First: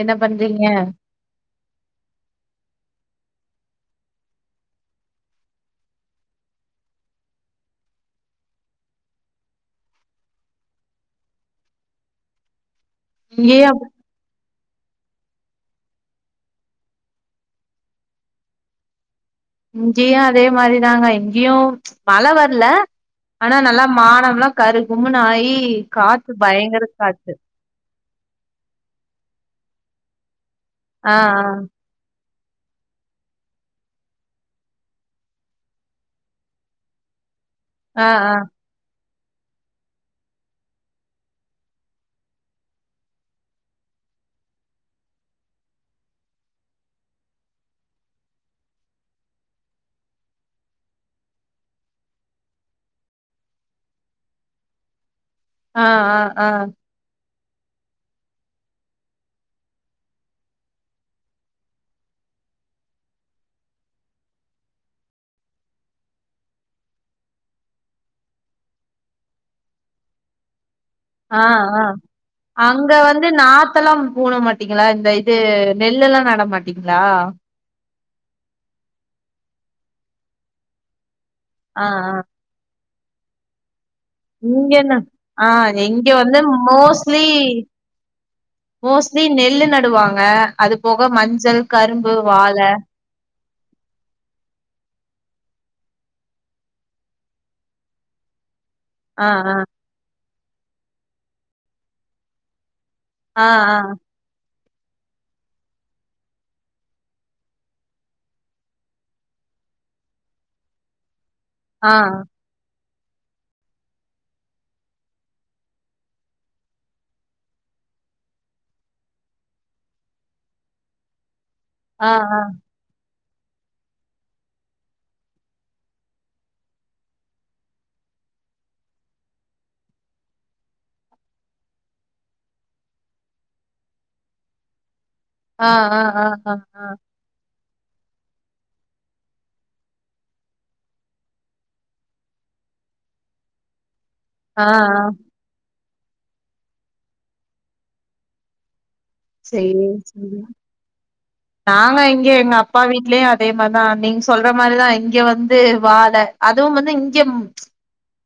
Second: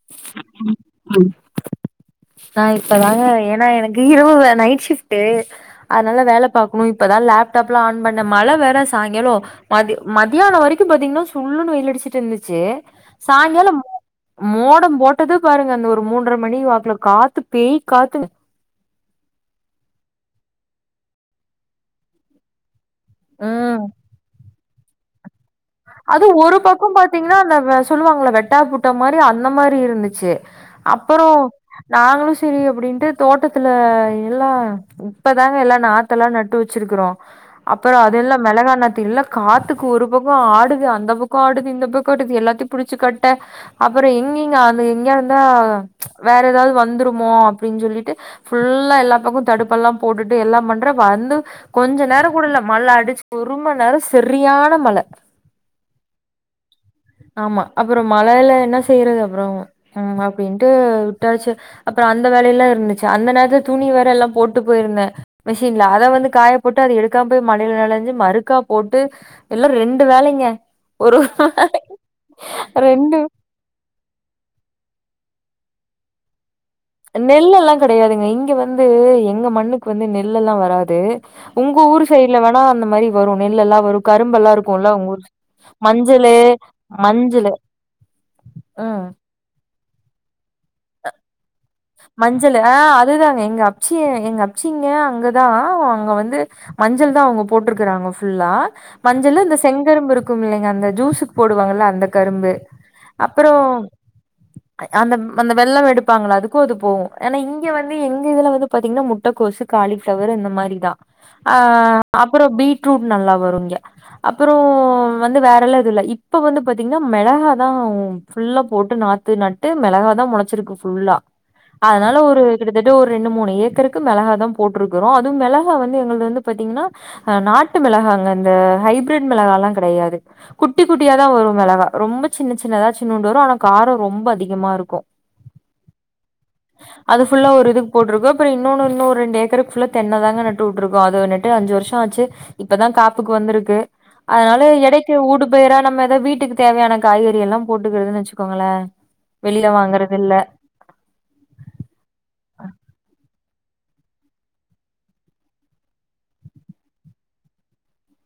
என்ன பண்றீங்க நா இப்பதாங்க ஏன்னா எனக்கு இரவுவேல நைட் ஷிப்ட்டு அதனால வேல பாக்கணும் இப்பதா லேப்டாப்லாம் ஆன் பண்ணேன் மழ வேற சாயங்காலம் மதிய மதியானம் வரைக்கும் பாத்தீங்கன்னா சுள்ளுன்னு வெயில் அடிச்சிட்டு இருந்துச்சு இங்கேயு சாய்ங்காலம் அப் மோடம் போட்டது பாருங்க அந்த ஒரு மூன்றரை மணி வாக்குல காத்து பேய் காத்து இங்கேயு அதே மாரிதாங்க இங்கயு மழ வரல ஆனா ம் நல்லா வானம்ல்லாம் கரு கும்முனு ஆயி அது காத்து ஒரு பயங்கர பக்கம் காத்து பாத்தீங்கன்னா அந்த சொல்லுவாங்கல்ல வெட்டா புட்ட மாரி அந்த மாரி இருந்துச்சு ஆ அப்பறம் நாங்களும் சரி அப்டின்ட்டு தோட்டத்துல எல்லாம் இப்பதாங்க எல்லா நாத்தெல்லாம் நட்டு வச்சிருக்குறோம் அப்பறம் ஆ ஆ அதெல்லா மெளகானாத்தில்லாம் காத்துக்கு ஒரு பக்கம் ப ஆடுது அந்த பக்கோ ஆடுது இந்த பக்கோ ஆடுது எல்லாத்தயு புடிச்சு கட்ட அப்பற எங்கிங்க அந்த எங்கயாது இந்தா வேற ஏதாது வந்துருமோ அப்டின்னு சொல்லிட்டு ஃபுல்லா எல்லா பக்கோ தடுப்பல்லா போட்டுட்டு எல்லா பண்ற வந்து கொஞ்ச நேரோ கூட இல்ல மழ அடிச்சு ஒரு மண் நேரோ செரியான மழ ஆ ஆ ஆ ஆமா அப்பற மழல என்ன செய்யறது அப்பற உம் அப்டின்ட்டு விட்டாச்சு அப்றோ அந்த வேலல்லா இருந்துச்சு அந்த நேரத்துல துணி வேற எல்லா போட்டு போயிருந்த மெஷின்ல அத வந்து காய போட்டு அது எடுக்காம மழைல நனஞ்சு மறுக்கா போட்டு எல்லாம் ரெண்டு வேலைங்க ஒரு ஆ ஆ ஆ அங்க ரெண்டு வந்து நாத்தெல்லாம் போன மாட்டீங்களா இந்த இது நெல்லெல்லா நடமாட் நெல்லெல்லாம் கடையாதுங்க இங்க வந்து எங்க மண்ணுக்கு வந்து நெல்ல எல்லாம் வராது உங்க ஆ ஊர் ஆ சைடு்ல வேணா அந்த மாரி வரும் நெல் எல்லா வரும் கரும்பு எல்லா இருக்குல இங்கென்ன உங்கஊரு ஆ இங்க மஞ்சளு வந்து மோஸ்ட்லி மஞ்சளு ம் மோஸ்ட்லி நெல்லு நடுவாங்க அது போக மஞ்சள் கரும்பு வாழ மஞ்சளு ஆ அதுதாங்க எங்க அப்ச்சி எங்க அப்ச்சிங்க அங்கதா அவுங்க வந்து மஞ்சள் தா அவுங்க போட்ருக்குறாங்க ஃபுல்லா ஆ மஞ்சளு இந்த ஆ செங்கரும்பு இருக்கும்மில்லைங்க அந்த ஜூஸுக்கு போடுவாங்கள அந்த கரும்பு ஆ அப்றோ ஆ அந்த அந்த வெல்லம் எடுப்பாங்கள்ல அது கோது போவு ஏனா இங்க வந்து எங்க இதுல வந்து பாத்தீங்கன்னா முட்டக்கோசு காளிஃபிளவரு இந்த மாரிதா ஆ அப்பறோ பீட்ரூட் நல்லா வரு இங்க அப்பறோ வந்து வேறெல்லா எதுல்ல இப்ப வந்து பாத்தீங்கன்னா மெளகா தா ஃபுல்லா போட்டு நாத்து நட்டு மெளகா தா மொளச்சிருக்கு ஃபுல்லா ஆ ஆ அதனால ஆ ஒரு கிட்டத தட்ட ஒரு ரெண்டு மூணு ஏக்கருக்கு மெளகா தா போட்ருக்குறோ அது மெளகா வந்து எங்கள்து வந்து பாத்தீங்கன்னா ஆ நாட்டு மெளகாங்க இந்த ஹைப்பிரிட் மெளகால்லா கெடயாது குட்டி குட்டியா தா வரு மெளகா ரொம்ப சின்ன சின்னதா சின்னோன்டு வரு ஆனா காரோ ரொம்ப அதிகமாருக்கு ஆ ஆ ஆ ஆ அது ஃபுல்லா ஒரு இதுக்கு போட்ருக்கோ அப்றோ இன்னொன்னு இன்னு ஒரு ரெண்டு ஏக்கருக்கு ஃபுல்லா தென்ன தாங்க நட்டு வுட்ருக்கோ அது ந ட்டு அஞ்சு வர்ஷோ ஆச்சு இப்பதா காப்புக்கு வந்துருக்கு அதனால ஆ ஆ எடைக்கு வூடு பேரா நம்ம எதாவ் வீட்டுக்கு தேவயான காய்கறி எல்லா போட்டுக்கறதுன்னு வச்சுக்கோங்களே வெளில சேரி வாங்குறது இல்ல சேரி நாங்க இங்க எங்கப்பா வீட்லயே அதேமார் தா நீங் சொல்ற மாரிதா இங்க வந்து வாழ அதுவும் வந்து இங்க ம்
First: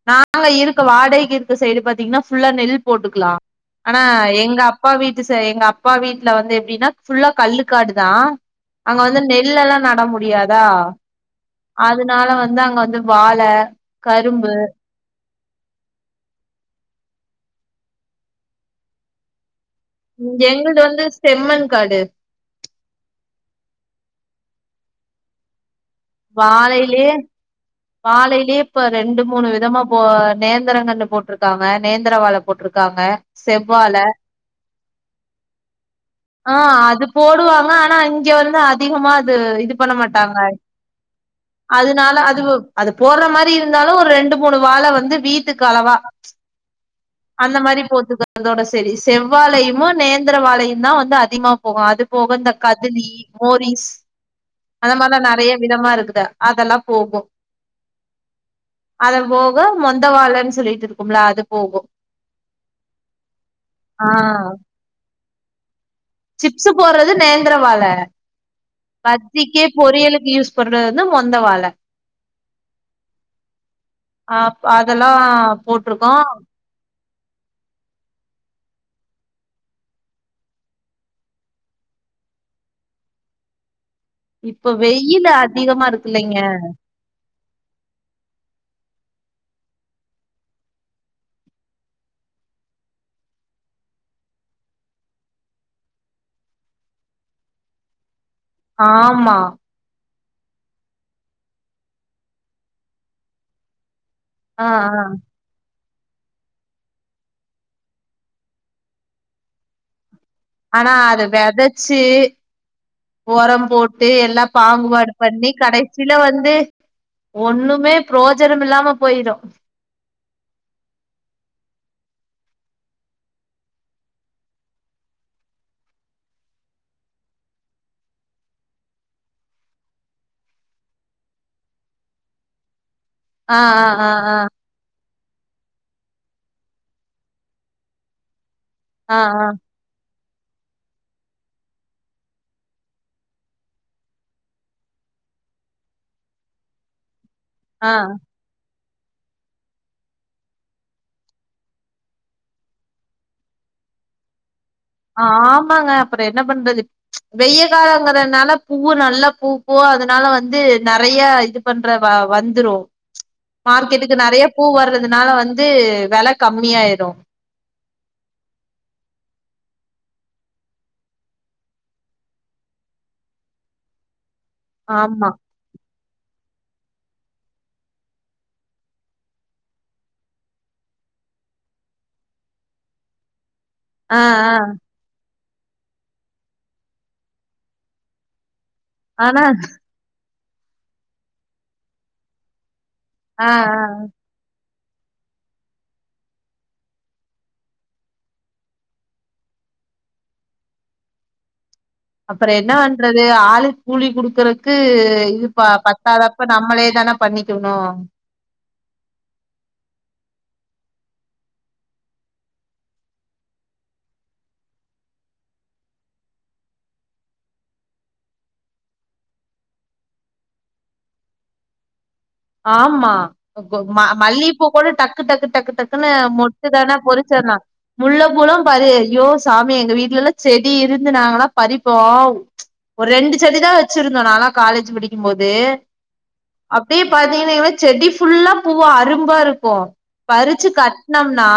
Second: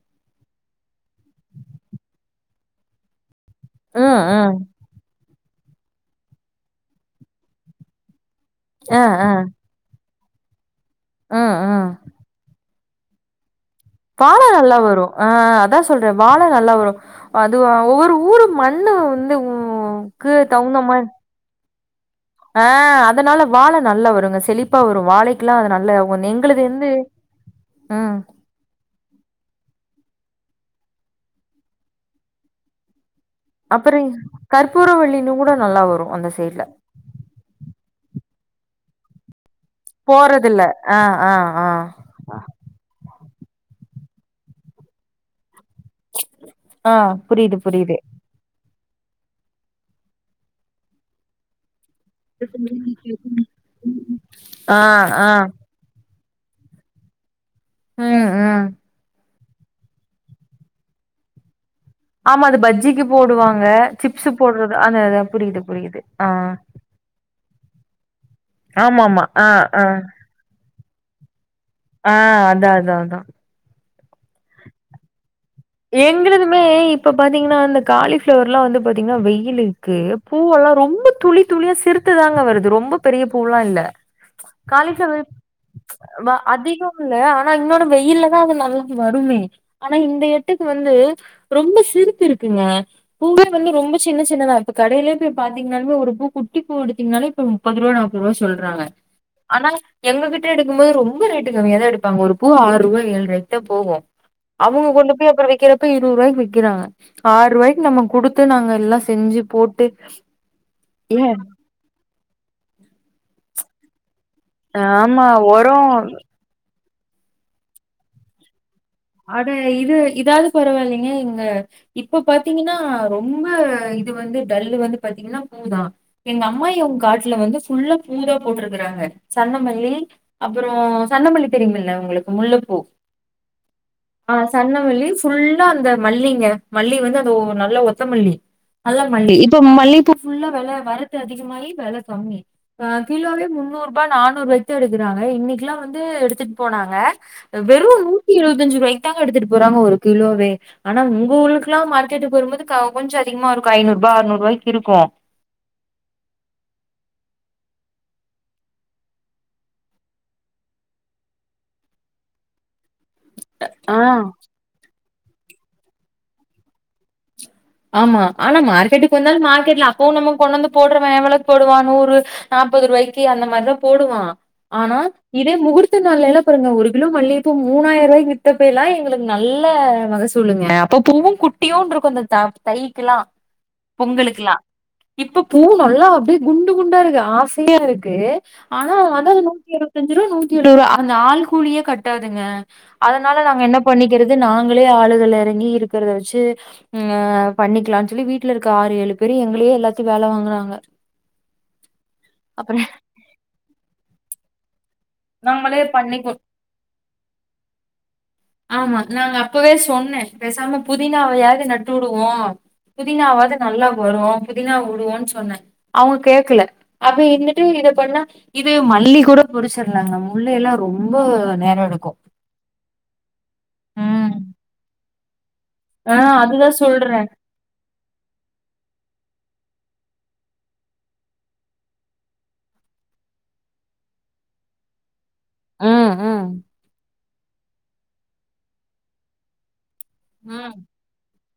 நாங்க இருக்க வாடைக்கி இருக்க சைடு பாத்தீங்கன்னா ஃபுல்லா நெல் போட்டுக்லா ஆனா ம் ம் எங்கப்பா வீட்டு சை எங்கப்பா வீட்ல வந்து எப்டின்னா ஃபுல்லா கல்லு க்காடு தா அங்க ஆ வந்து ஆ நெல்லல்லா நட முடியாதா ம் ம் அதுனால வந்து அங்க வந்து வாழ கால கரும்பு நல்லா வரு ஆ அதா சொல்றே வாழ நல்லா வரு அது ஒவ்வொரு ஊரு மண்ணு வந்து உ க்கு இங்க தகுந்த எங்கள்டு வந்து மாரி செம்மண் காடு ஆ அதனால வாழ நல்லா வருங்க செழிப்பா வரு வாழைக்கெல்லா அது நல்ல எங்களுது வந்து வாழைலே ம் வாழைலே இப்ப ரெண்டு மூணு விதமா போ நேந்தரங்கன்று போட்ருக்காங்க நேந்தர வாழ போட்ருக்காங்க. செவ்வாழ அப்பறய் கற்பூர வள்ளி னூட நல்லா வரு அந்த ஆ சைட்ல அது போடுவாங்க ஆனா இங்க வந்து அதிகமா அது இது பண்ண மாட்டாங்க போறதில்ல ஆ ஆ ஆ அதனால அது அது போட்ற மாரி இருந்தாலு ஒரு ரெண்டு மூணு வாழ வந்து வீட்டுக்கு அளவா ஆ புரியுது அந்த மாரி புரியுது போட்ருக்கறதோட செரி செவ்வாழைமோ நேந்தரவாழையு தா வந்து அதிமா போகு அது போகு இந்த கதுலி மோரிஸ் ஆ அந்த மார்லா ஆ நறைய விதமா இருக்குது அதெல்லா போகு ம் ம் அத போ வ மொந்த வாழன் சொல்லிட்டு இருக்கும்ல அது போகு ஆமா அது பஜ்ஜிக்கு போடுவாங்க ஆ சிப்ஸ்ஸு போட்றது அதா அதா புரிது புரிது சிப்ஸ்ஸு போட்றது நேந்தரவாழ ஆமா ஆமா ஆ பஜ்ஜிக்கு ஆ பொரியலுக்கு யூஸ் பண்றது வந்து மொந்த வாழ ஆ அதா அதா அதா ஆ ப் அதெல்லா போட்ருக்கோ எங்களது வே இப்ப பாத்தீங்ன்னா இந்த காலிஃப்ளவர்ல்லா வந்து பாத்தீங்கன்னா வெயிலுக்கு பூவெல்லா ரொம்ப துளி துளியா சிரித்துதாங்க வருது ரொம்ப பெரிய பூலா இல்ல இப்ப வெயில் அதிகமா இருக்குல்லைங்க ஒன்னுல்ல ஆனா இன்நோனு வெயில்லதா அது நல்ல வருமே ஆனா இந்த வீட்டுக்கு வந்து ரொம்ப சிருத்துருக்குங்க பூவே வந்து ரொம்ப சின்னசின்னதா இப்ப கடையிலே பாத்தீங்கன்னாலுமே ஒரு பூ குட்டி பூ எடுத்தீங்கனாலே இப்ப முப்பது ரூவா நாப் ரோ சொல்றாங்க ஆமா ஆனா எங்க கிட்ட எடுக்கும்போது ரொம்ப ரேட்டு கம்மியாதா எடுப்பாங்க ஒரு பூ ஆறு ரூபா ஏழு ரூபாய்க்கு தா போகு ஆ அவங்க ஆ கொண்டு போய் விக்கிறப்ப இருவரூவாய்க்கு விக்கிறாங்க ஆரூவாய்க்கு நம்ம குடுத்து நாங்க எல்லா செஞ்சு போட்டு ஆனா அத ஏ வெதச்சு ஒரம் போட்டு எல்லா பாகுபாடு ஆமா பண்ணி உரம் கடைசியில வந்து ஒண்ணுமே புரோஜனம் இல்லாம போயிரு அது இது இதாவது பரவாயில்லைங்க இங்க இப்ப பாத்தீங்கன்னா ரொம்ப இது வந்து டல்லு வந்து பாத்தீங்கன்னா பூதா எங்க அம்மாயிங் காட்ல வந்து ஃபுல்லா பூ தா போட்ருக்கறாங்க சன்னமல்லி அப்பறோ சன்னமல்லி தெரியுமில்ல உங்களுக்கு முல்லப்பூ ஆ ஆ ஆ ஆ சன்ன மல்லி ஃபுல்லா அந்த மல்லிங்க மல்லி வந்து அது ஓ நல்லா ஒத்தமல்லி நல்லா ஆ ஆ மல்லி இப்ப மல்லிப்பூ புல்லா வெல வரத்து அதிகமாகி வெல கம்மி ஆ கிலோவே முன்னூரூபா நானூரூபாய்க்கு தா எடுக்கறாங்க இன்னைக்குலா வந்து எடுத்துட்டு போனாங்க ஆ வெறும் நூத்தி இருவத்தஞ்சு ரூவாய்க்கு தாங்க எடுத்துட்டு போறாங்க ஒரு கிலோவே ஆனா உங்க ஊருக்குலாம் மார்க்கெட்டுக்கு வரும்போது கொஞ்ச அதிகமா இருக்கு ஐநூரூபா அறநூரூவாய்க்கு இருக்கூ ஆமாங்க அப்பற என்ன பண்றது வெய்ய காலங்கறனால பூவு நல்ல பூக்கு அதனால வந்து நெறைய இது பண்ற வா வந்துரு ஆ மார்க்கெட்டுக்கு நெறைய பூ வர்றதுனால வந்து வெல கம்மியாயிடு ஆமா ஆனா மார்க்கெட்டுக்கு வந்தாலு மார்க்கெட்ல அப்பவு நம்ம கொண்டு வந்து போடுறவ எவ்வளோக்கு போடுவா நூறு நாப்பது ரூபாய்க்கு அந்த மாரிதா போடுவா ஆனா ஆமா இதே முகூர்த் முகூர்த்த நால்லல்லா பாருங்க ஒரு கிலோ மல்லிகைப்பூ மூணாய்ரூவாய்க்கு வித்தப்பெல்லா எங்களுக்கு நல்ல மகசூலுங்க இப்போ பூவு குட்டியூண்ட்ருக்கு அ இந்த த தைக்குலா ஆ பொங்கலுக்குலா ஆ இப்ப பூ நல்லா அப்டியே குண்டு குண்டாருக்கு ஆசையா இருக்கு ஆனா அதா நூத்திஇருவ தஞ்சிரு நூத்தி எழுவரூவா அந்த ஆள் கூலியே கட்டாதுங்க அதனால ஆ நாங்க என்ன ஆ பண்ணிக்கிறு இது நாங்களே ஆளுகல எறங்கி இருக்குறத வச்சி ம் ஆ பண்ணிக்கலா சொல்லி வீட்ல இருக்க ஆறு ஏழு பேரு எங்களையே எல்லாத்தையு வேல வாங்குறாங்க அப்பற என்னா அப்புற வண்றது ஆளு கூலி குடுக்குறக்கு இதுப்ப நாங்களே பண்ணிக்கோ பத்தாதப்ப நம்மளே தான பண்ணிக்கணு ஆமா நாங்க அப்பவே சொன்னே பேசாம புதினாவையாது நட்டு விடுவோ புதினாவது நல்லா வரு புதினா வுடுவோன் சொன்னே அவுங்க கேக்கல அப்ப இருந்துட்டு இத பண்ணா இது மல்லி கூட பொடுசு இல்லாங்க முல்லைல்லா ரொம்ப நேரோ எடுக்கு ஆமா கொ கொ ம ம் மல்லிப்பூ கூட டக்கு டக்கு டக்கு டக் குண்ணு ஆ மொட்டு அதுதா தான சொல்றே பொறிச்சன்னா முள்ள பூலா பறி அய்யோ சாமி எங்க வீட்லல்ல செடி இருந்து நாங்கல்லா பறிப்போ வ் ஒரு ரெண்டு சடிதா வச்சிருந்தோ நாலா காலேஜ் படிக்கும்போது ம் ம் அப்டே [unintelligible] செடி ஃபுல்லா பூவா அரும்பா இருக்கு பறிச்சு ம் கட்னம்னா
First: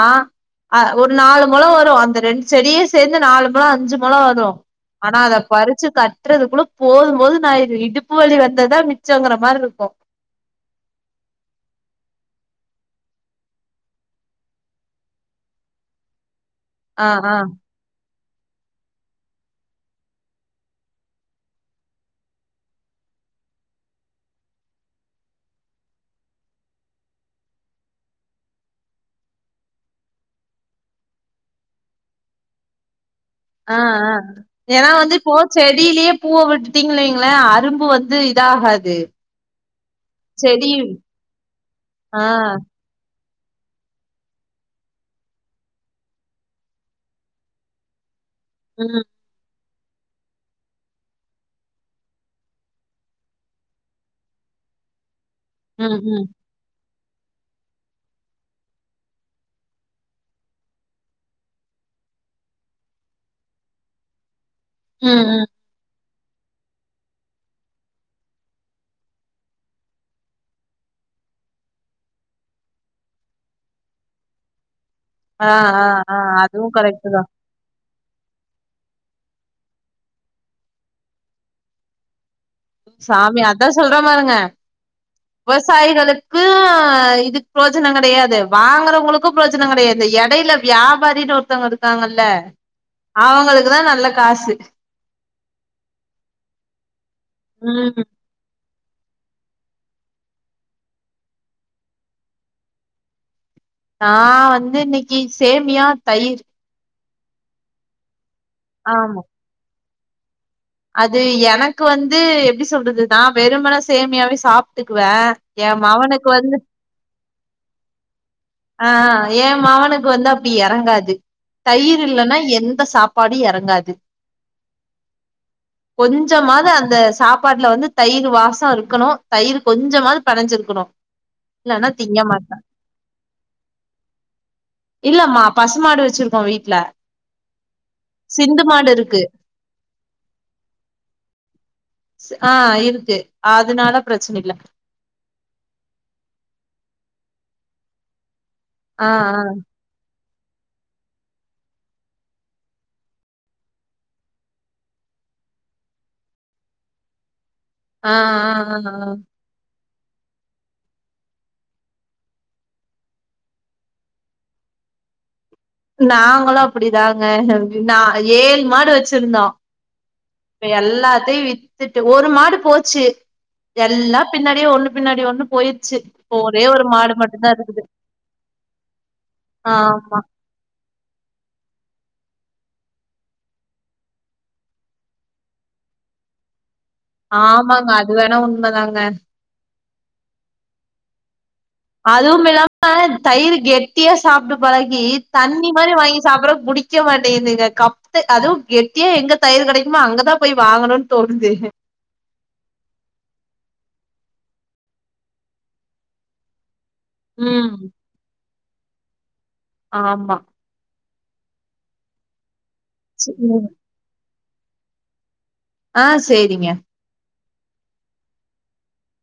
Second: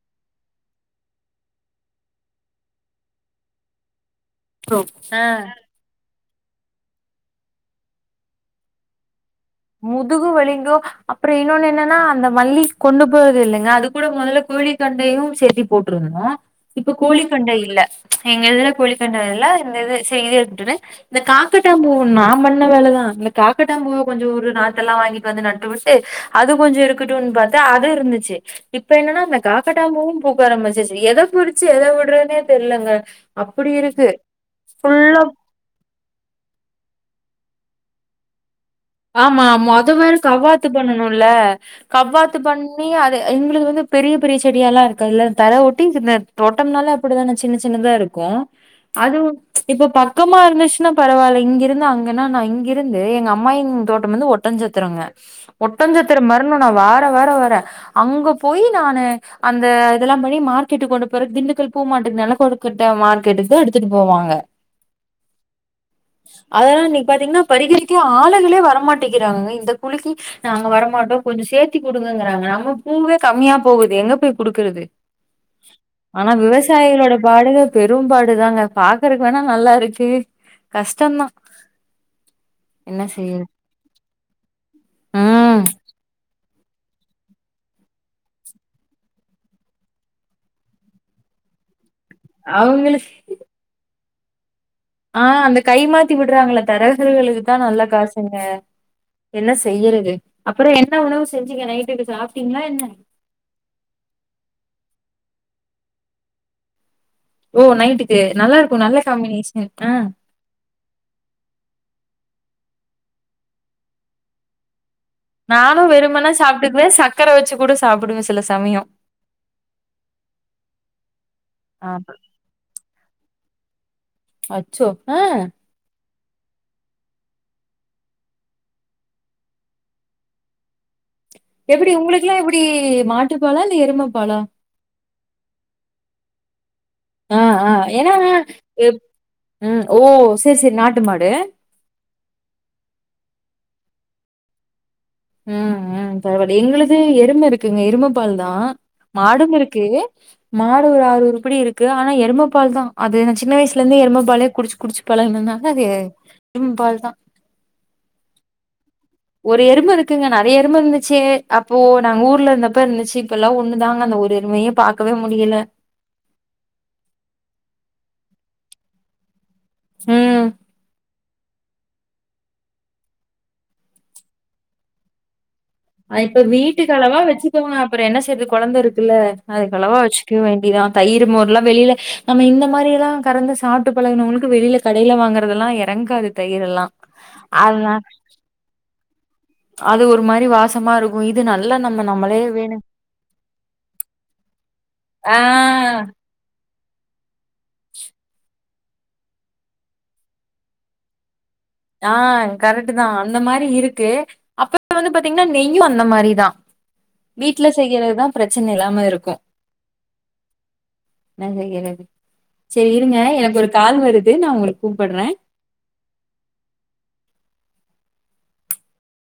அ ஒரு நாலு மொலோ வரு அந்த ரெண்டு செடியே சேத்து நாலு மொலோ அஞ்சு மொலோ வரு ஆனா ஆ அதப் பறிச்சு கட் த்ற அதுக்குள்ளப் போதும் போதுனு ஆயிர்து இடுப்பு வழி வந்ததா மிச்சங்கற மார்ருக் முதுகு வலிங்கோ அப்றோ இன்னொனு என்னனா அந்த மல்லிஸ் கொண்டு போவது இல்லங்க அது கூட மொதலக் கோழி கண்டையு சேத்தி போட்ருந்தோ இப்ப ஆ கோழி ஆ கண்டை இல்ல எங்க இதுல கோழி கண்டயில இந்த இது செ இதே இருக்ட்டுனு இந்த காக்கட்டாம்பூ நாம் பண்ண வேலதா இந்த காக்கட்டாம்பூவ கொஞ்சூ ரு நாத்தெல்லா வாங்கிட்டு வந்து நட்டு விட்டு அது கொஞ்ச இருக்குட்டுன் பாத்தா அது இருந்துச்சி இப்ப என்னனா அந்த காக்கட்டாம் பூவு பூக்க ஆரம்பிச்சிருச்சு எதப் பொரிச்சு எத விட்றனே தெர்லங்க அப்டி அ இருக்கு அ எனா வந்து ஃபுல்லா போத் செடிலேயே பூவ விட்டுட்டீங்களீங்ளே அரும்பு வந்து இதாகாது ஆமா மொத வேற கவ்வாத்து செடி பண்ணனுல ஆ கவ்வாத்து பண் நீங்க அது எங்ளுது வந்து பெரிய பெரிய செடியெலா இருக்காது இல்ல தர ஒட்டி சின்னத் தோட்டம்னால அப்டிதான சின்ன சின்னதா இருக்கு ம் அதுவு இப்ப பக்கமா இருந்துச்சுனா பரவால இங்கிருந்து அங்கனா நா இங்கிருந்து எங்கம்மாயின் தோட்டம் வந்து ஒட்டஞ்சத்தரங்க ம் ஒட்டஞ்சத்தர ம் மர்ணுனா வார வார வர அங்க போயி நானு அந்த இதலாம் பண்ணி மார்க்கெட்டு கொண்டு போற திண்டுக்கல் பூ மாட்டுக்கு நெலக் கொடுக்கட்ட மார்கெட்டுக்தா எடுத்துட்டு போவாங்க ம் ம் அதலா இன்னிக் பாத்தீங்கனா பரிகறிக்க ஆளுகளே வரமாட்டேகிறாங்க இந்தக் குழிக்கி நாங்க வரமாட்டோ கொஞ்சோ சேத்தி குடுங்கங்கறாங்க நம்ம பூவே கம்மியா போகுது எங்கப் போய் குடுக்கறது ஆ ஆ ஆ ஆனா அதுவு கரெக்ட் விவசாயிகளோட தா பாடுகப் பெரும்பாடுதாங்க பாக்கறக் வேணா நல்லாருக்கு கஷ்டந்தா என்ன செய்யர் தா சொல்ற மாருங்க விவசாயிகளுக் அ இதுக் ப்ரோஜனங் கெடையாது வாங்கறவங்ளுக்கும் ப்ரோஜன கெடையாது எடையில வியாபாரினு ஒருத்தவுங்களு தாங்கல்ல அவங்களுக்கு அவங்களுக்குதா நல்ல காசு அ அந்த கைமாத்தி விட்றாங்கள தரகல்களுக்குதா நல்ல ம் காசுங்க என்ன செய்யறது அப்பறோ என்ன உணவு செஞ்சிங்க நைட்டுக்கு சாப்ட்டீங்ளா என்ன நா வந்து இன்னக்கி சேமியா தயிர் ஓ நைட்டுக்கு நல்லாருக்கு நல்ல ஆமா காம்பினேஷன் ஆ அது எனக்கு வந்து எப்டி சொல்றது நா வெறுமன சேமியாவே சாப்ட்டுக்குவே எ நானு வெருமன மவனுக்கு வந்து சாப்ட்டுக்குவே சக்கர வெச்சி கூட சாப்டுவேச் ஆ எ மவனுக்கு வந்து அப்டி எறங்காது ஆ தயிர் இல்லனா எந்த சாப் பாடு எறங்காது அச்சோ அ கொஞ்சமாது அந்த சாப்பாட்ல வந்துத் தயிரு வாசோ இருக்கணு தயிரு கொஞ்சமாது பெனஞ்சிருக்கணு இல்லன்னா எப்டி திங்க மாட் உங்ளுக்குலா எப்டி மாட்டுப்பாலா இல்ல எருமப்பாலா இல்லம்மா பசுமாடு வச்சிருக்கோ வீட்ல ஆ ஆ ஏனா சிந்து மாடு ப் இருக்கு ம் ஓ சேரி சேரி நாட்டு மாடு ச் ஆ இருத்து அதனால பிரச்சன இல்ல ம் ம் பரவால எங்ளுது எரும இருக்குங்க எருமப்பால்தா ஆ மாடும் இருக்கு மாடு ஒரு ஆறு வுறுப்பிடி இருக்கு ஆனா எரும பால்தா அது நா சின்ன வயசலிந்தே எருமப்பாலே குடிச்சு குடிச்சு பழகுணனால அது எருமபால் தா ஆ ஆ ஆ ஆ ஒரு எரும்பு இருக்குங்க நறையா எருபு இருந்துச்சு அப்போ நாங்க ஊர்ல இருந்தப்போ இருந்துச்சு இப்ப எல்லா ஒண்ணு தாங்க அந்த ஒரு எரும்பையே பாக்கவே முடியல நாங்களு அப்படிதாங்க நா ஏழ மாடு வச்சிருந்தோ உம் ப எல்லாத்தையு வித்துட்டு ஒரு மாடு போச்சு எல்லா பின்னாடியே ஒண்ணு பின்னாடி ஒண்ணு போயிர் இப்ப வீட்டுக்கு அளவா வச்சுக்கோங்க அப்புறோ என்ன செய்யிறது கொழந்த இருக்குல்ல அதுக்கு அளவா ஆமா வச்சுக்க வேண்டியதா தயிர் மோர் எல்லா வெளியில நம்ம இந்த மாரி எல்லா கறந்து சாப்புட்டு பழகுனவங்களுக்கு வெளியில கடைல வாங்கறதெல்லா இறங்காது தயிரெல்லா ஆமாங்க அது வேணா உண்மதாங்க அது ஒரு மாரி வாசமா இருக் இது நல்ல நம்ம நம்மளே அதுவு வேணு இல்லாம தயிர் கெட்டியா சாப்பிட்டு பழகி ஆ தண்ணி மாரி வாங்கி சாப்பிடிறக்கு புடி புடிக்க மாட்டேங்குதுங்க கப்பு அதுவு கெட்டியா எங்க தயிர் கெடைக்குமோ அங்கதா போய் வாங்கணும்னு தோணுது ஆ கரெக்ட்டு தா அந்த மாரி இருக்கு அப்பற வந்து பாத்தீங்கன்னா நெய்யு அந்த மாரிதா வீட்ல ம் செய்யறதுதா பிரச்சன இல்லாம இருக்கு ஆமா [unintelligible] சரி இருங்க எனக்கு ஒரு கால் வருது நா உங்கள கூப்புடுறே ஆ சேரிங்க